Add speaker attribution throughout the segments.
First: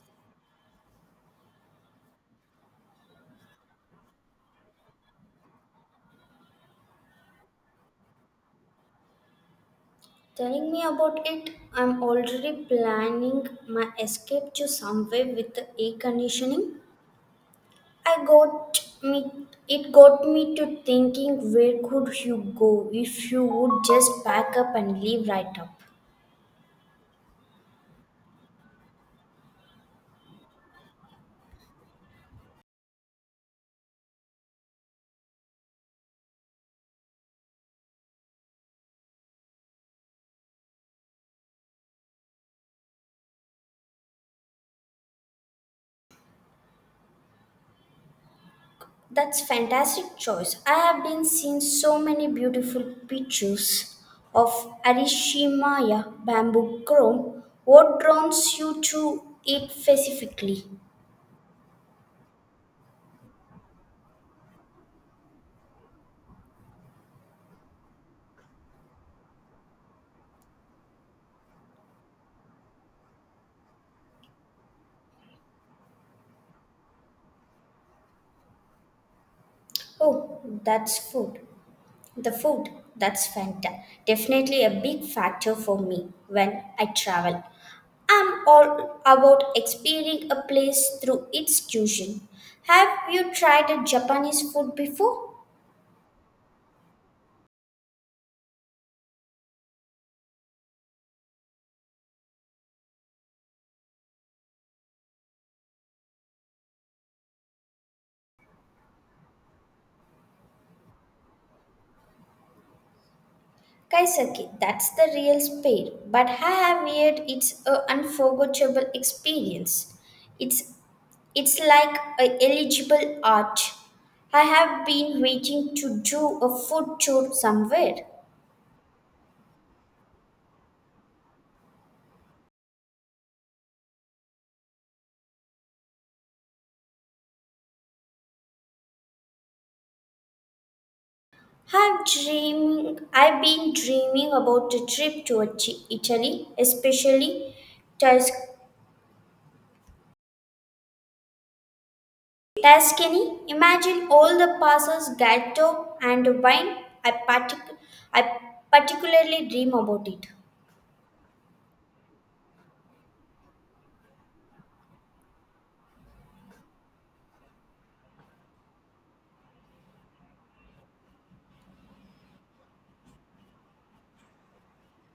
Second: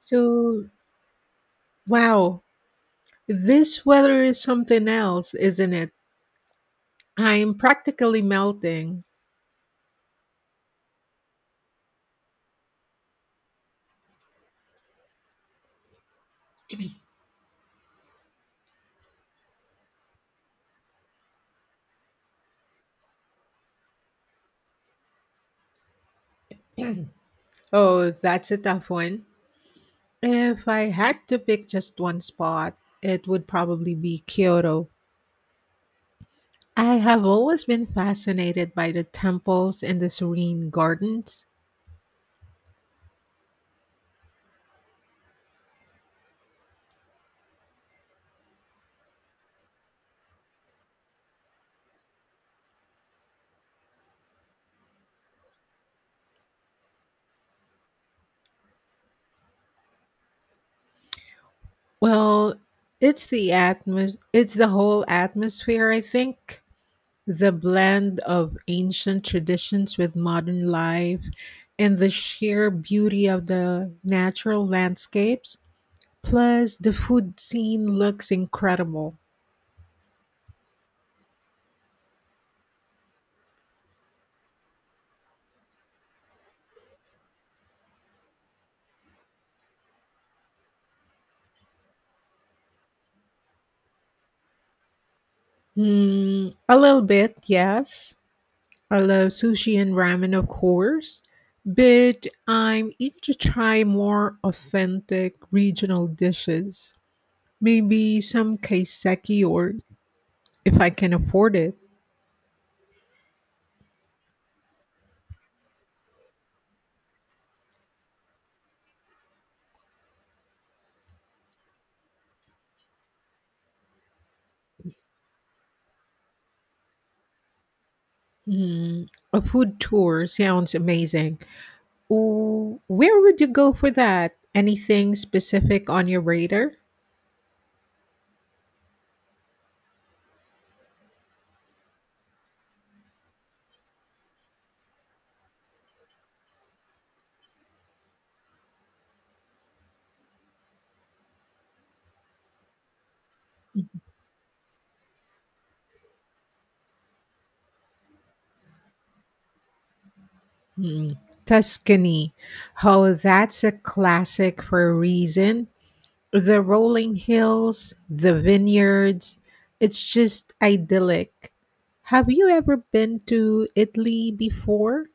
Speaker 1: So, wow, this weather is something else, isn't it? I'm practically melting.
Speaker 2: Telling me about it, I'm already planning my escape to somewhere with the air conditioning. I got me It got me to thinking where could you go if you would just pack up and leave right up.
Speaker 1: Oh, that's a tough one. If I had to pick just one spot, it would probably be Kyoto. I have always been fascinated by the temples and the serene gardens.
Speaker 2: That's fantastic choice. I have been seeing so many beautiful pictures of Arishimaya bamboo chrome. What draws you to it specifically?
Speaker 1: Well, it's the whole atmosphere, I think. The blend of ancient traditions with modern life and the sheer beauty of the natural landscapes, plus the food scene looks incredible.
Speaker 2: Oh, that's food. The food, that's fanta. Definitely a big factor for me when I travel. I'm all about experiencing a place through its cuisine. Have you tried a Japanese food before?
Speaker 1: A little bit, yes. I love sushi and ramen, of course, but I'm eager to try more authentic regional dishes. Maybe some kaiseki or if I can afford it.
Speaker 2: Kaiseki, that's the real spade, but I have heard it's an unforgettable experience. It's it's like a eligible art. I have been waiting to do a food tour somewhere.
Speaker 1: Hmm, a food tour sounds amazing. Ooh, where would you go for that? Anything specific on your radar?
Speaker 2: I've been dreaming about a trip to Italy, especially Tus- Tuscany. Imagine all the pastas, gatto, and wine. I partic- I particularly dream about it.
Speaker 1: Mm, Tuscany. Oh, that's a classic for a reason. The rolling hills, the vineyards, it's just idyllic. Have you ever been to Italy before?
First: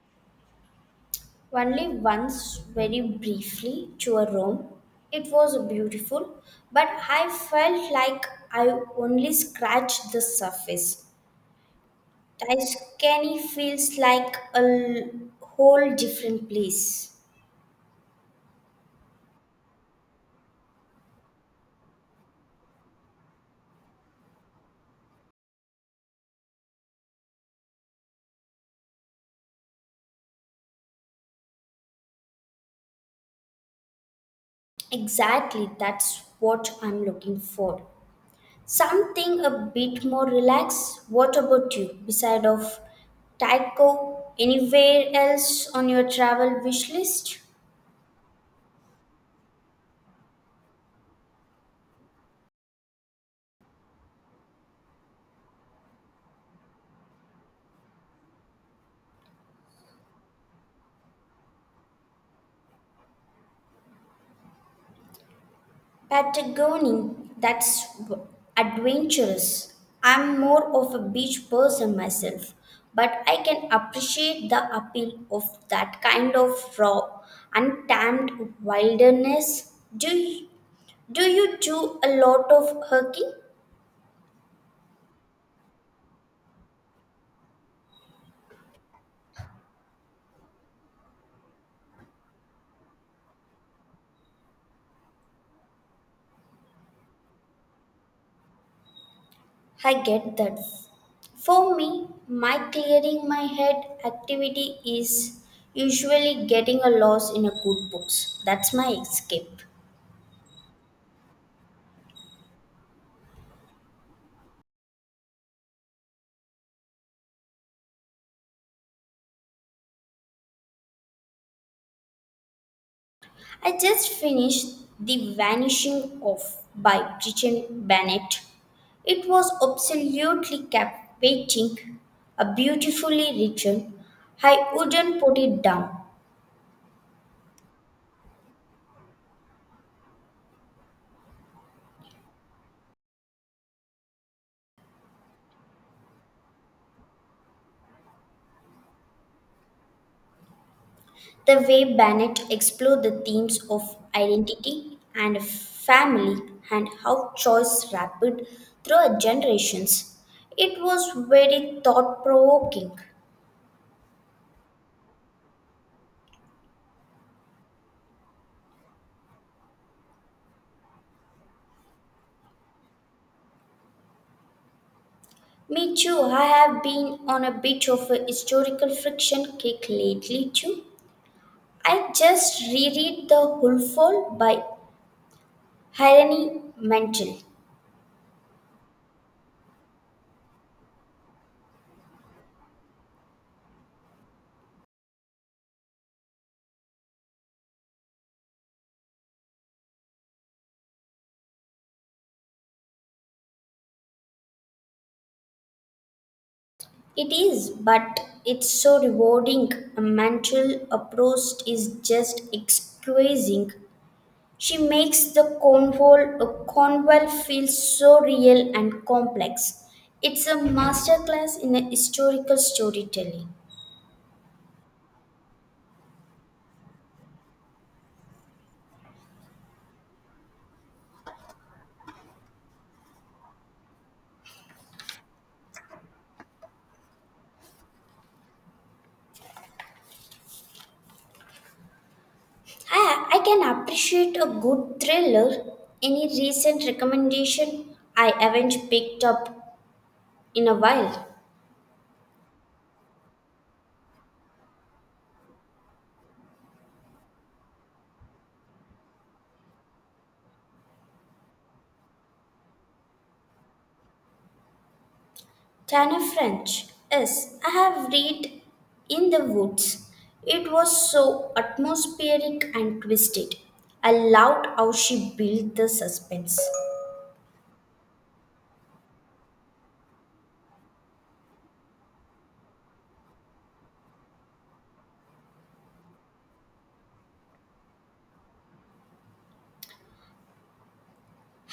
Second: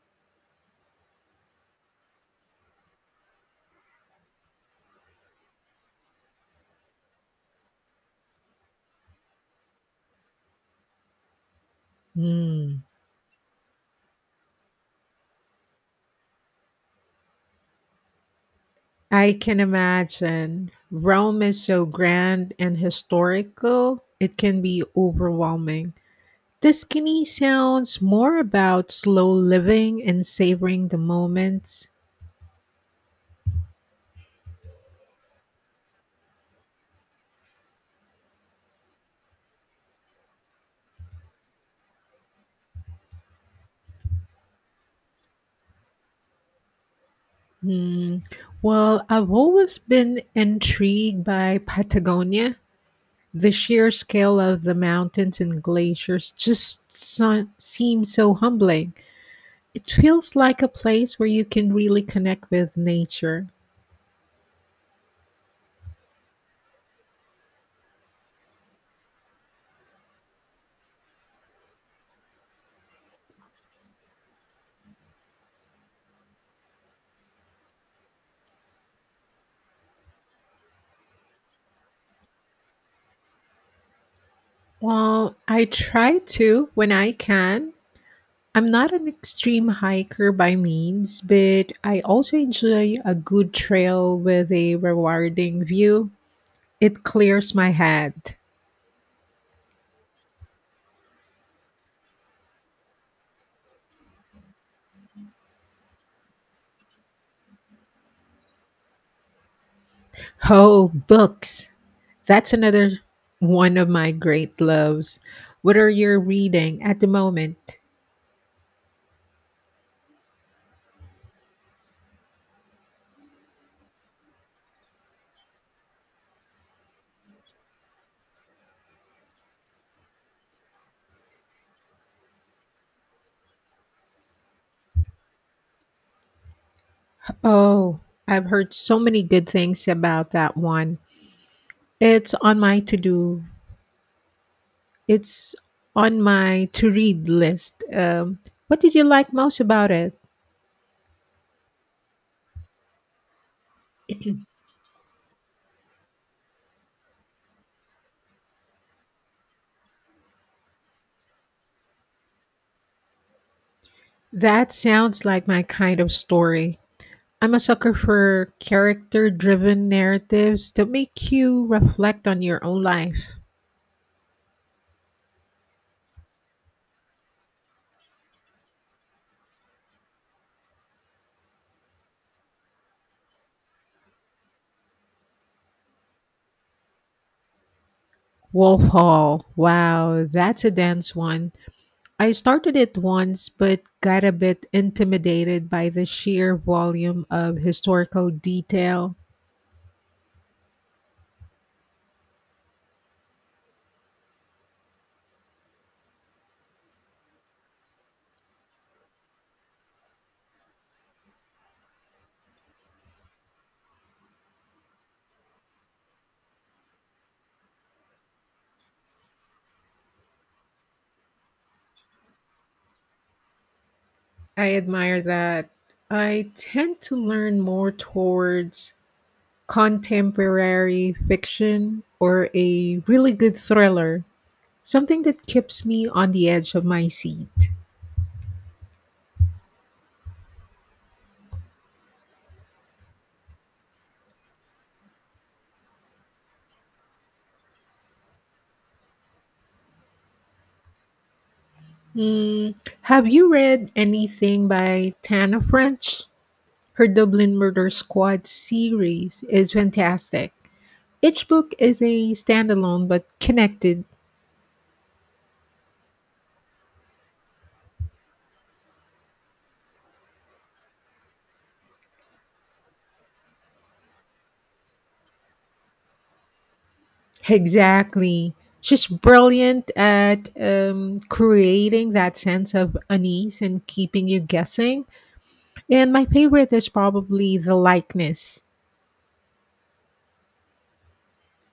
Speaker 2: Only once, very briefly, to a Rome. It was beautiful, but I felt like I only scratched the surface.
Speaker 1: Hmm.
Speaker 2: Tuscany feels like whole different place.
Speaker 1: I can imagine. Rome is so grand and historical, it can be overwhelming. Tuscany sounds more about slow living and savoring the moments.
Speaker 2: Exactly, that's what I'm looking for. Something a bit more relaxed. What about you? Beside of Taiko, anywhere else on your travel wish list?
Speaker 1: Hmm. Well, I've always been intrigued by Patagonia. The sheer scale of the mountains and glaciers seems so humbling. It feels like a place where you can really connect with nature.
Speaker 2: Patagonia, that's adventurous. I'm more of a beach person myself, but I can appreciate the appeal of that kind of raw, untamed wilderness. Do you do a lot of hiking?
Speaker 1: Well, I try to when I can. I'm not an extreme hiker by means, but I also enjoy a good trail with a rewarding view. It clears my head.
Speaker 2: I get that. For me, my clearing my head activity is usually getting a loss in a good books. That's my escape.
Speaker 1: Oh, books. That's another one of my great loves. What are you reading at the moment?
Speaker 2: I just finished The Vanishing of by Bridget Bennett. It was absolutely captivating, a beautifully written. I wouldn't put it down.
Speaker 1: Oh, I've heard so many good things about that one. It's on my to do It's on my to read list. What did you like most about it?
Speaker 2: The way Bennett explored the themes of identity and family and how choice rapid through generations. It was very thought provoking.
Speaker 1: That sounds like my kind of story. I'm a sucker for character driven narratives that make you reflect on your own life.
Speaker 2: Me too, I have been on a bit of a historical friction kick lately too. I just reread The Hulful by Irony Mantel.
Speaker 1: Wolf Hall. Wow, that's a dense one. I started it once but got a bit intimidated by the sheer volume of historical detail.
Speaker 2: It is, but it's so rewarding. A mantle approach is just exquisite. She makes the Cornwall, Cornwall feel so real and complex. It's a masterclass in a historical storytelling.
Speaker 1: I admire that. I tend to learn more towards contemporary fiction or a really good thriller, something that keeps me on the edge of my seat.
Speaker 2: I can appreciate a good thriller. Any recent recommendation I haven't picked up in a while?
Speaker 1: Mm, have you read anything by Tana French? Her Dublin Murder Squad series is fantastic. Each book is a standalone but connected.
Speaker 2: Tana French. Yes, I have read In the Woods. It was so atmospheric and twisted. I loved how she built the suspense.
Speaker 1: Exactly. She's brilliant at creating that sense of unease and keeping you guessing. And my favorite is probably the likeness.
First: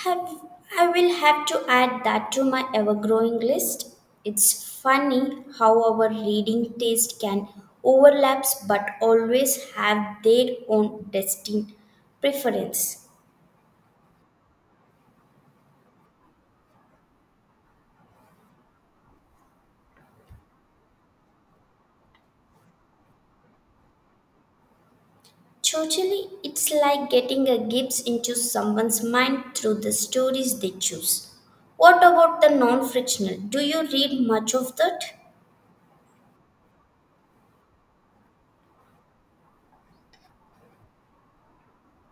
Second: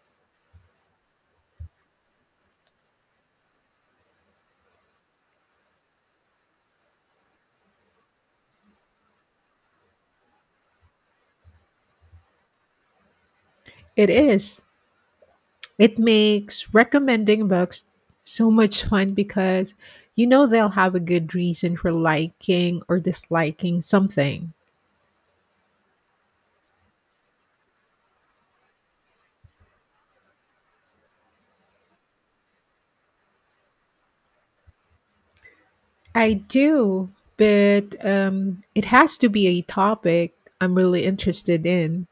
Speaker 2: Have, I will have to add that to my ever growing list. It's funny how our reading taste can overlaps, but always have their own distinct preference.
Speaker 1: It is. It makes recommending books so much fun because you know they'll have a good reason for liking or disliking something.
Speaker 2: Totally, it's like getting a glimpse into someone's mind through the stories they choose. What about the non fictional? Do you read much of that?
Speaker 1: I do, but it has to be a topic I'm really interested in.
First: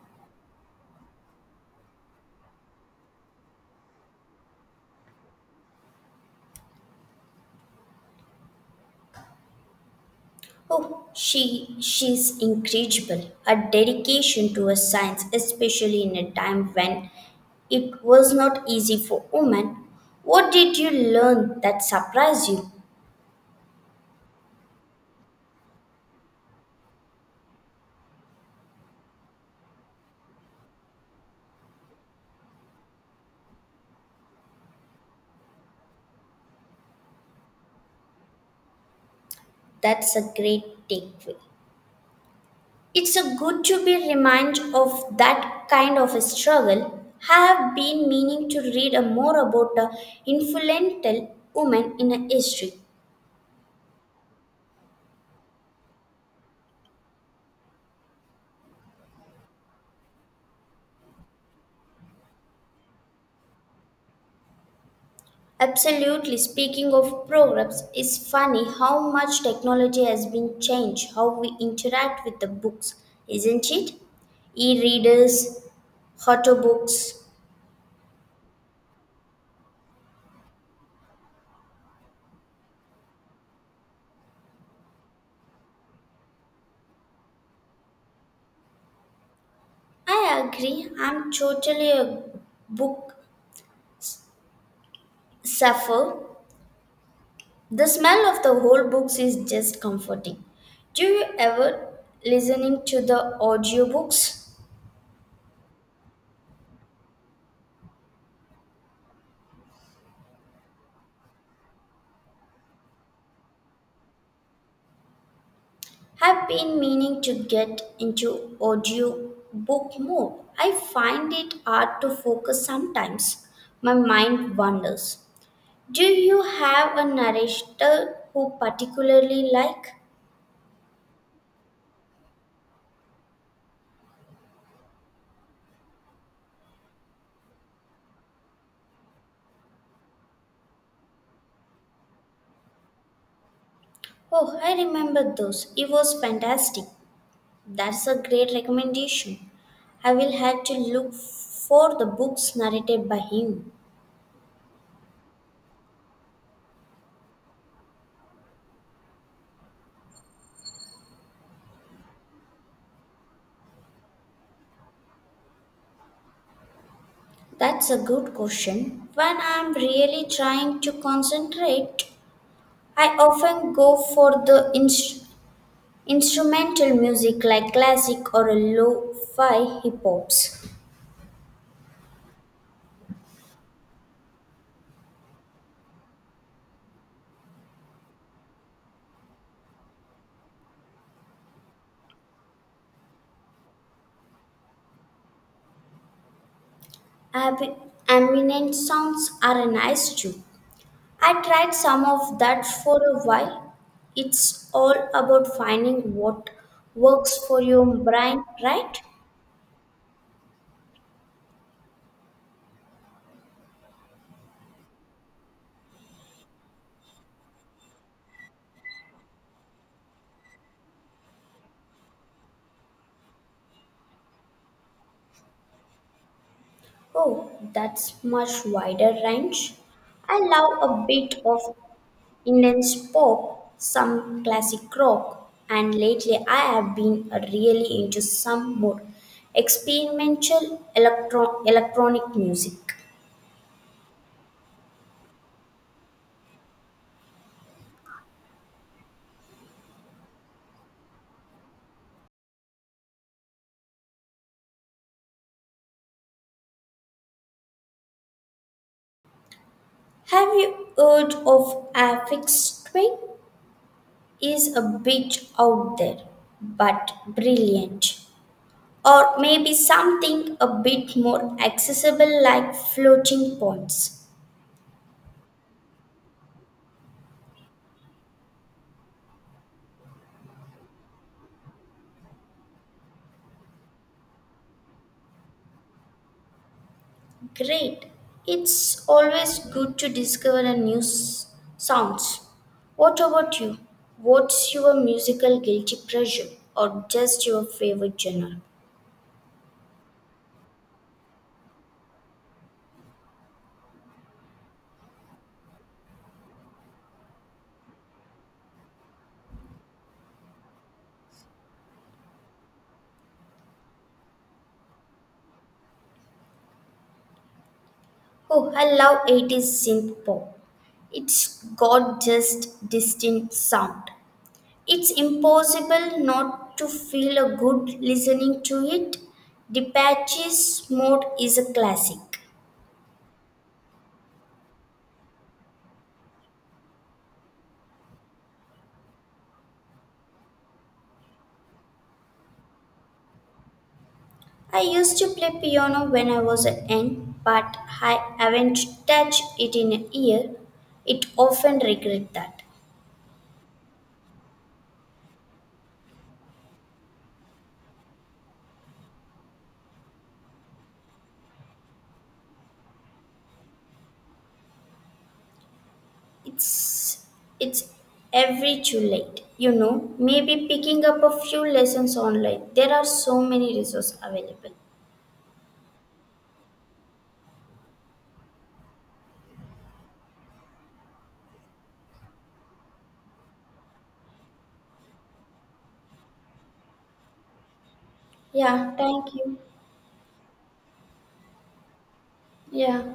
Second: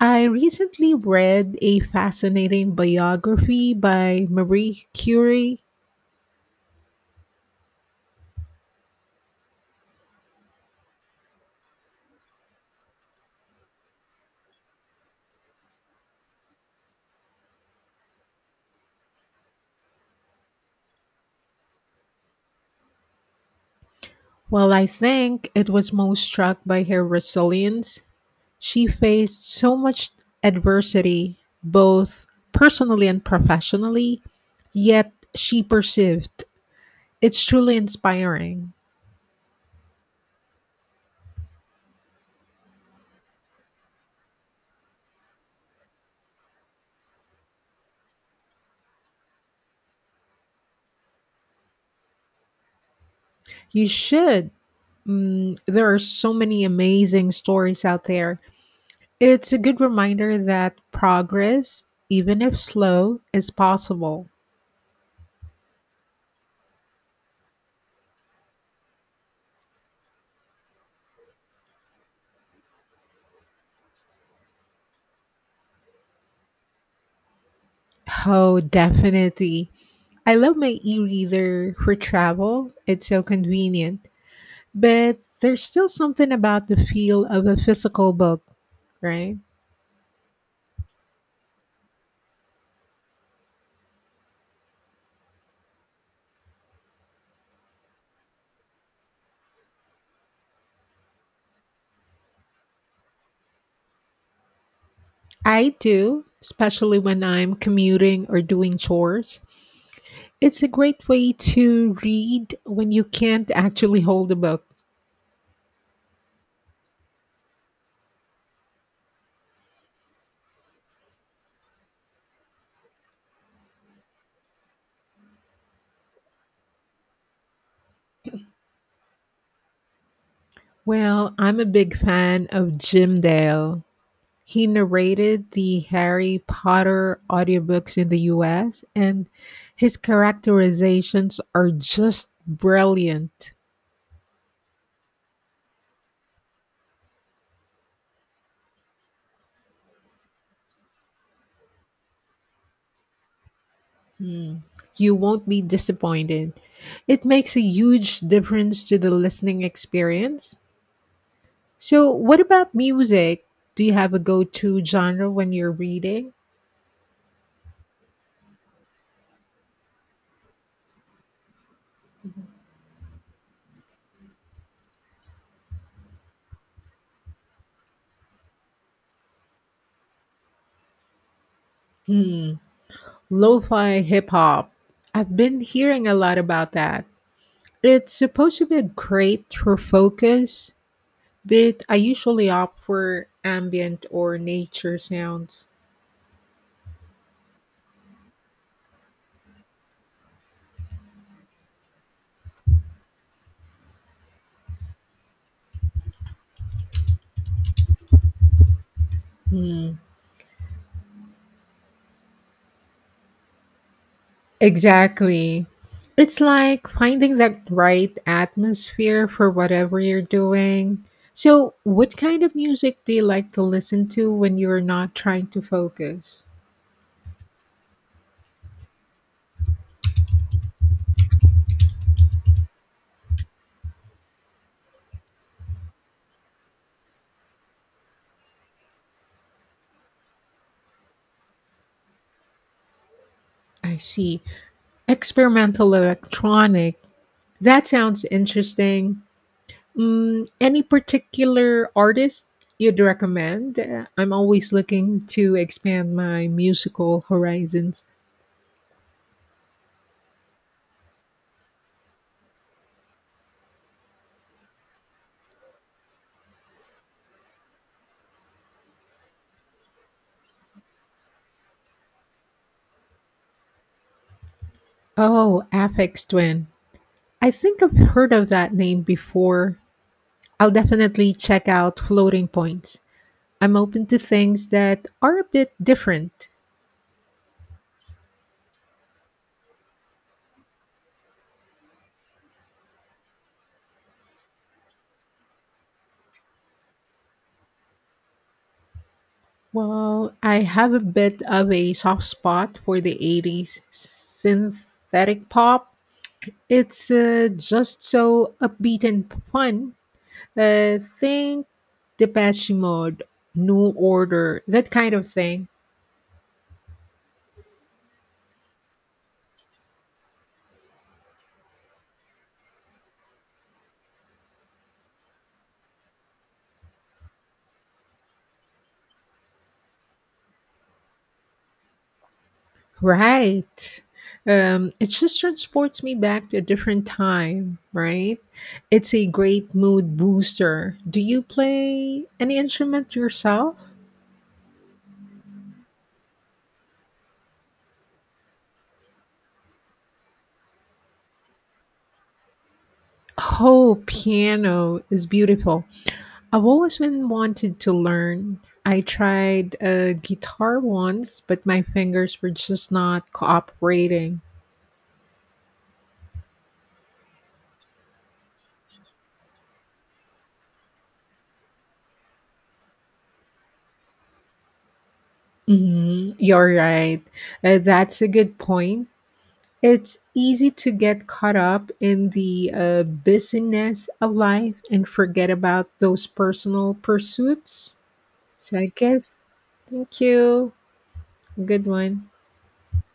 Speaker 1: I recently read a fascinating biography by Marie Curie.
Speaker 2: Oh, she's incredible. Her dedication to her science, especially in a time when it was not easy for women. What did you learn that surprised you?
Speaker 1: Well, I think it was most struck by her resilience. She faced so much adversity, both personally and professionally, yet she persevered. It's truly inspiring.
Speaker 2: That's a great takeaway. It's a good to be reminded of that kind of a struggle. I have been meaning to read a more about a influential woman in a history.
Speaker 1: You should. There are so many amazing stories out there. It's a good reminder that progress, even if slow, is possible.
Speaker 2: Absolutely. Speaking of programs, it's funny how much technology has been changed, how we interact with the books, isn't it? E readers, auto books.
Speaker 1: Oh, definitely. I love my e reader for travel. It's so convenient. But there's still something about the feel of a physical book, right?
Speaker 2: I agree. I'm totally a book suffer. The smell of the whole books is just comforting. Do you ever listening to the audiobooks?
Speaker 1: I do, especially when I'm commuting or doing chores. It's a great way to read when you can't actually hold a book.
Speaker 2: Have been meaning to get into audiobook mode. I find it hard to focus sometimes. My mind wanders. Do you have a narrator who particularly like?
Speaker 1: Well, I'm a big fan of Jim Dale. He narrated the Harry Potter audiobooks in the US, and his characterizations are just brilliant.
Speaker 2: Oh, I remember those. It was fantastic. That's a great recommendation. I will have to look for the books narrated by him.
Speaker 1: Hmm, You won't be disappointed. It makes a huge difference to the listening experience. So, what about music? Do you have a go to genre when you're reading?
Speaker 2: That's a good question. When I'm really trying to concentrate, I often go for the instrumental music like classic or lo fi hip hops.
Speaker 1: Hmm. Lo fi hip hop. I've been hearing a lot about that. It's supposed to be great for focus, but I usually opt for ambient or nature sounds.
Speaker 2: Ab- ambient sounds are nice too. I tried some of that for a while. It's all about finding what works for your brain, right?
Speaker 1: Hmm. Exactly. It's like finding that right atmosphere for whatever you're doing. So, what kind of music do you like to listen to when you're not trying to focus?
Speaker 2: Oh, that's much wider range. I love a bit of Indians pop, some classic rock, and lately I have been really into some more experimental electronic music.
Speaker 1: I see. Experimental electronic. That sounds interesting. Any particular artist you'd recommend? I'm always looking to expand my musical horizons.
Speaker 2: Have you heard of Aphex Twin? Is a bit out there, but brilliant. Or maybe something a bit more accessible like floating points.
Speaker 1: Oh, Aphex Twin. I think I've heard of that name before. I'll definitely check out floating points. I'm open to things that are a bit different.
Speaker 2: Great. It's always good to discover a sounds. What about you? What's your musical guilty pleasure or just your favorite genre?
Speaker 1: Well, I have a bit of a soft spot for the 80s synthetic pop. It's just so upbeat and fun. Think Depeche Mode, New Order, that kind of thing.
Speaker 2: Oh, I love 80s synth pop. It's got just distinct sound. It's impossible not to feel a good listening to it. The Patches mode is a classic.
Speaker 1: Right. It just transports me back to a different time, right? It's a great mood booster. Do you play any instrument yourself?
Speaker 2: I used to play piano when I was a young, but I haven't touched it in a year. It often regret that.
Speaker 1: Oh, piano is beautiful. I've always been wanted to learn. I tried a guitar once, but my fingers were just not cooperating.
Speaker 2: It's it's every too late, you know. Maybe picking up a few lessons online. There are so many resources available.
Speaker 1: You're right. That's a good point. It's easy to get caught up in the busyness of life and forget about those personal pursuits. So I
Speaker 2: Yeah, thank
Speaker 1: guess,
Speaker 2: you.
Speaker 1: thank you. Good one.
Speaker 2: Yeah.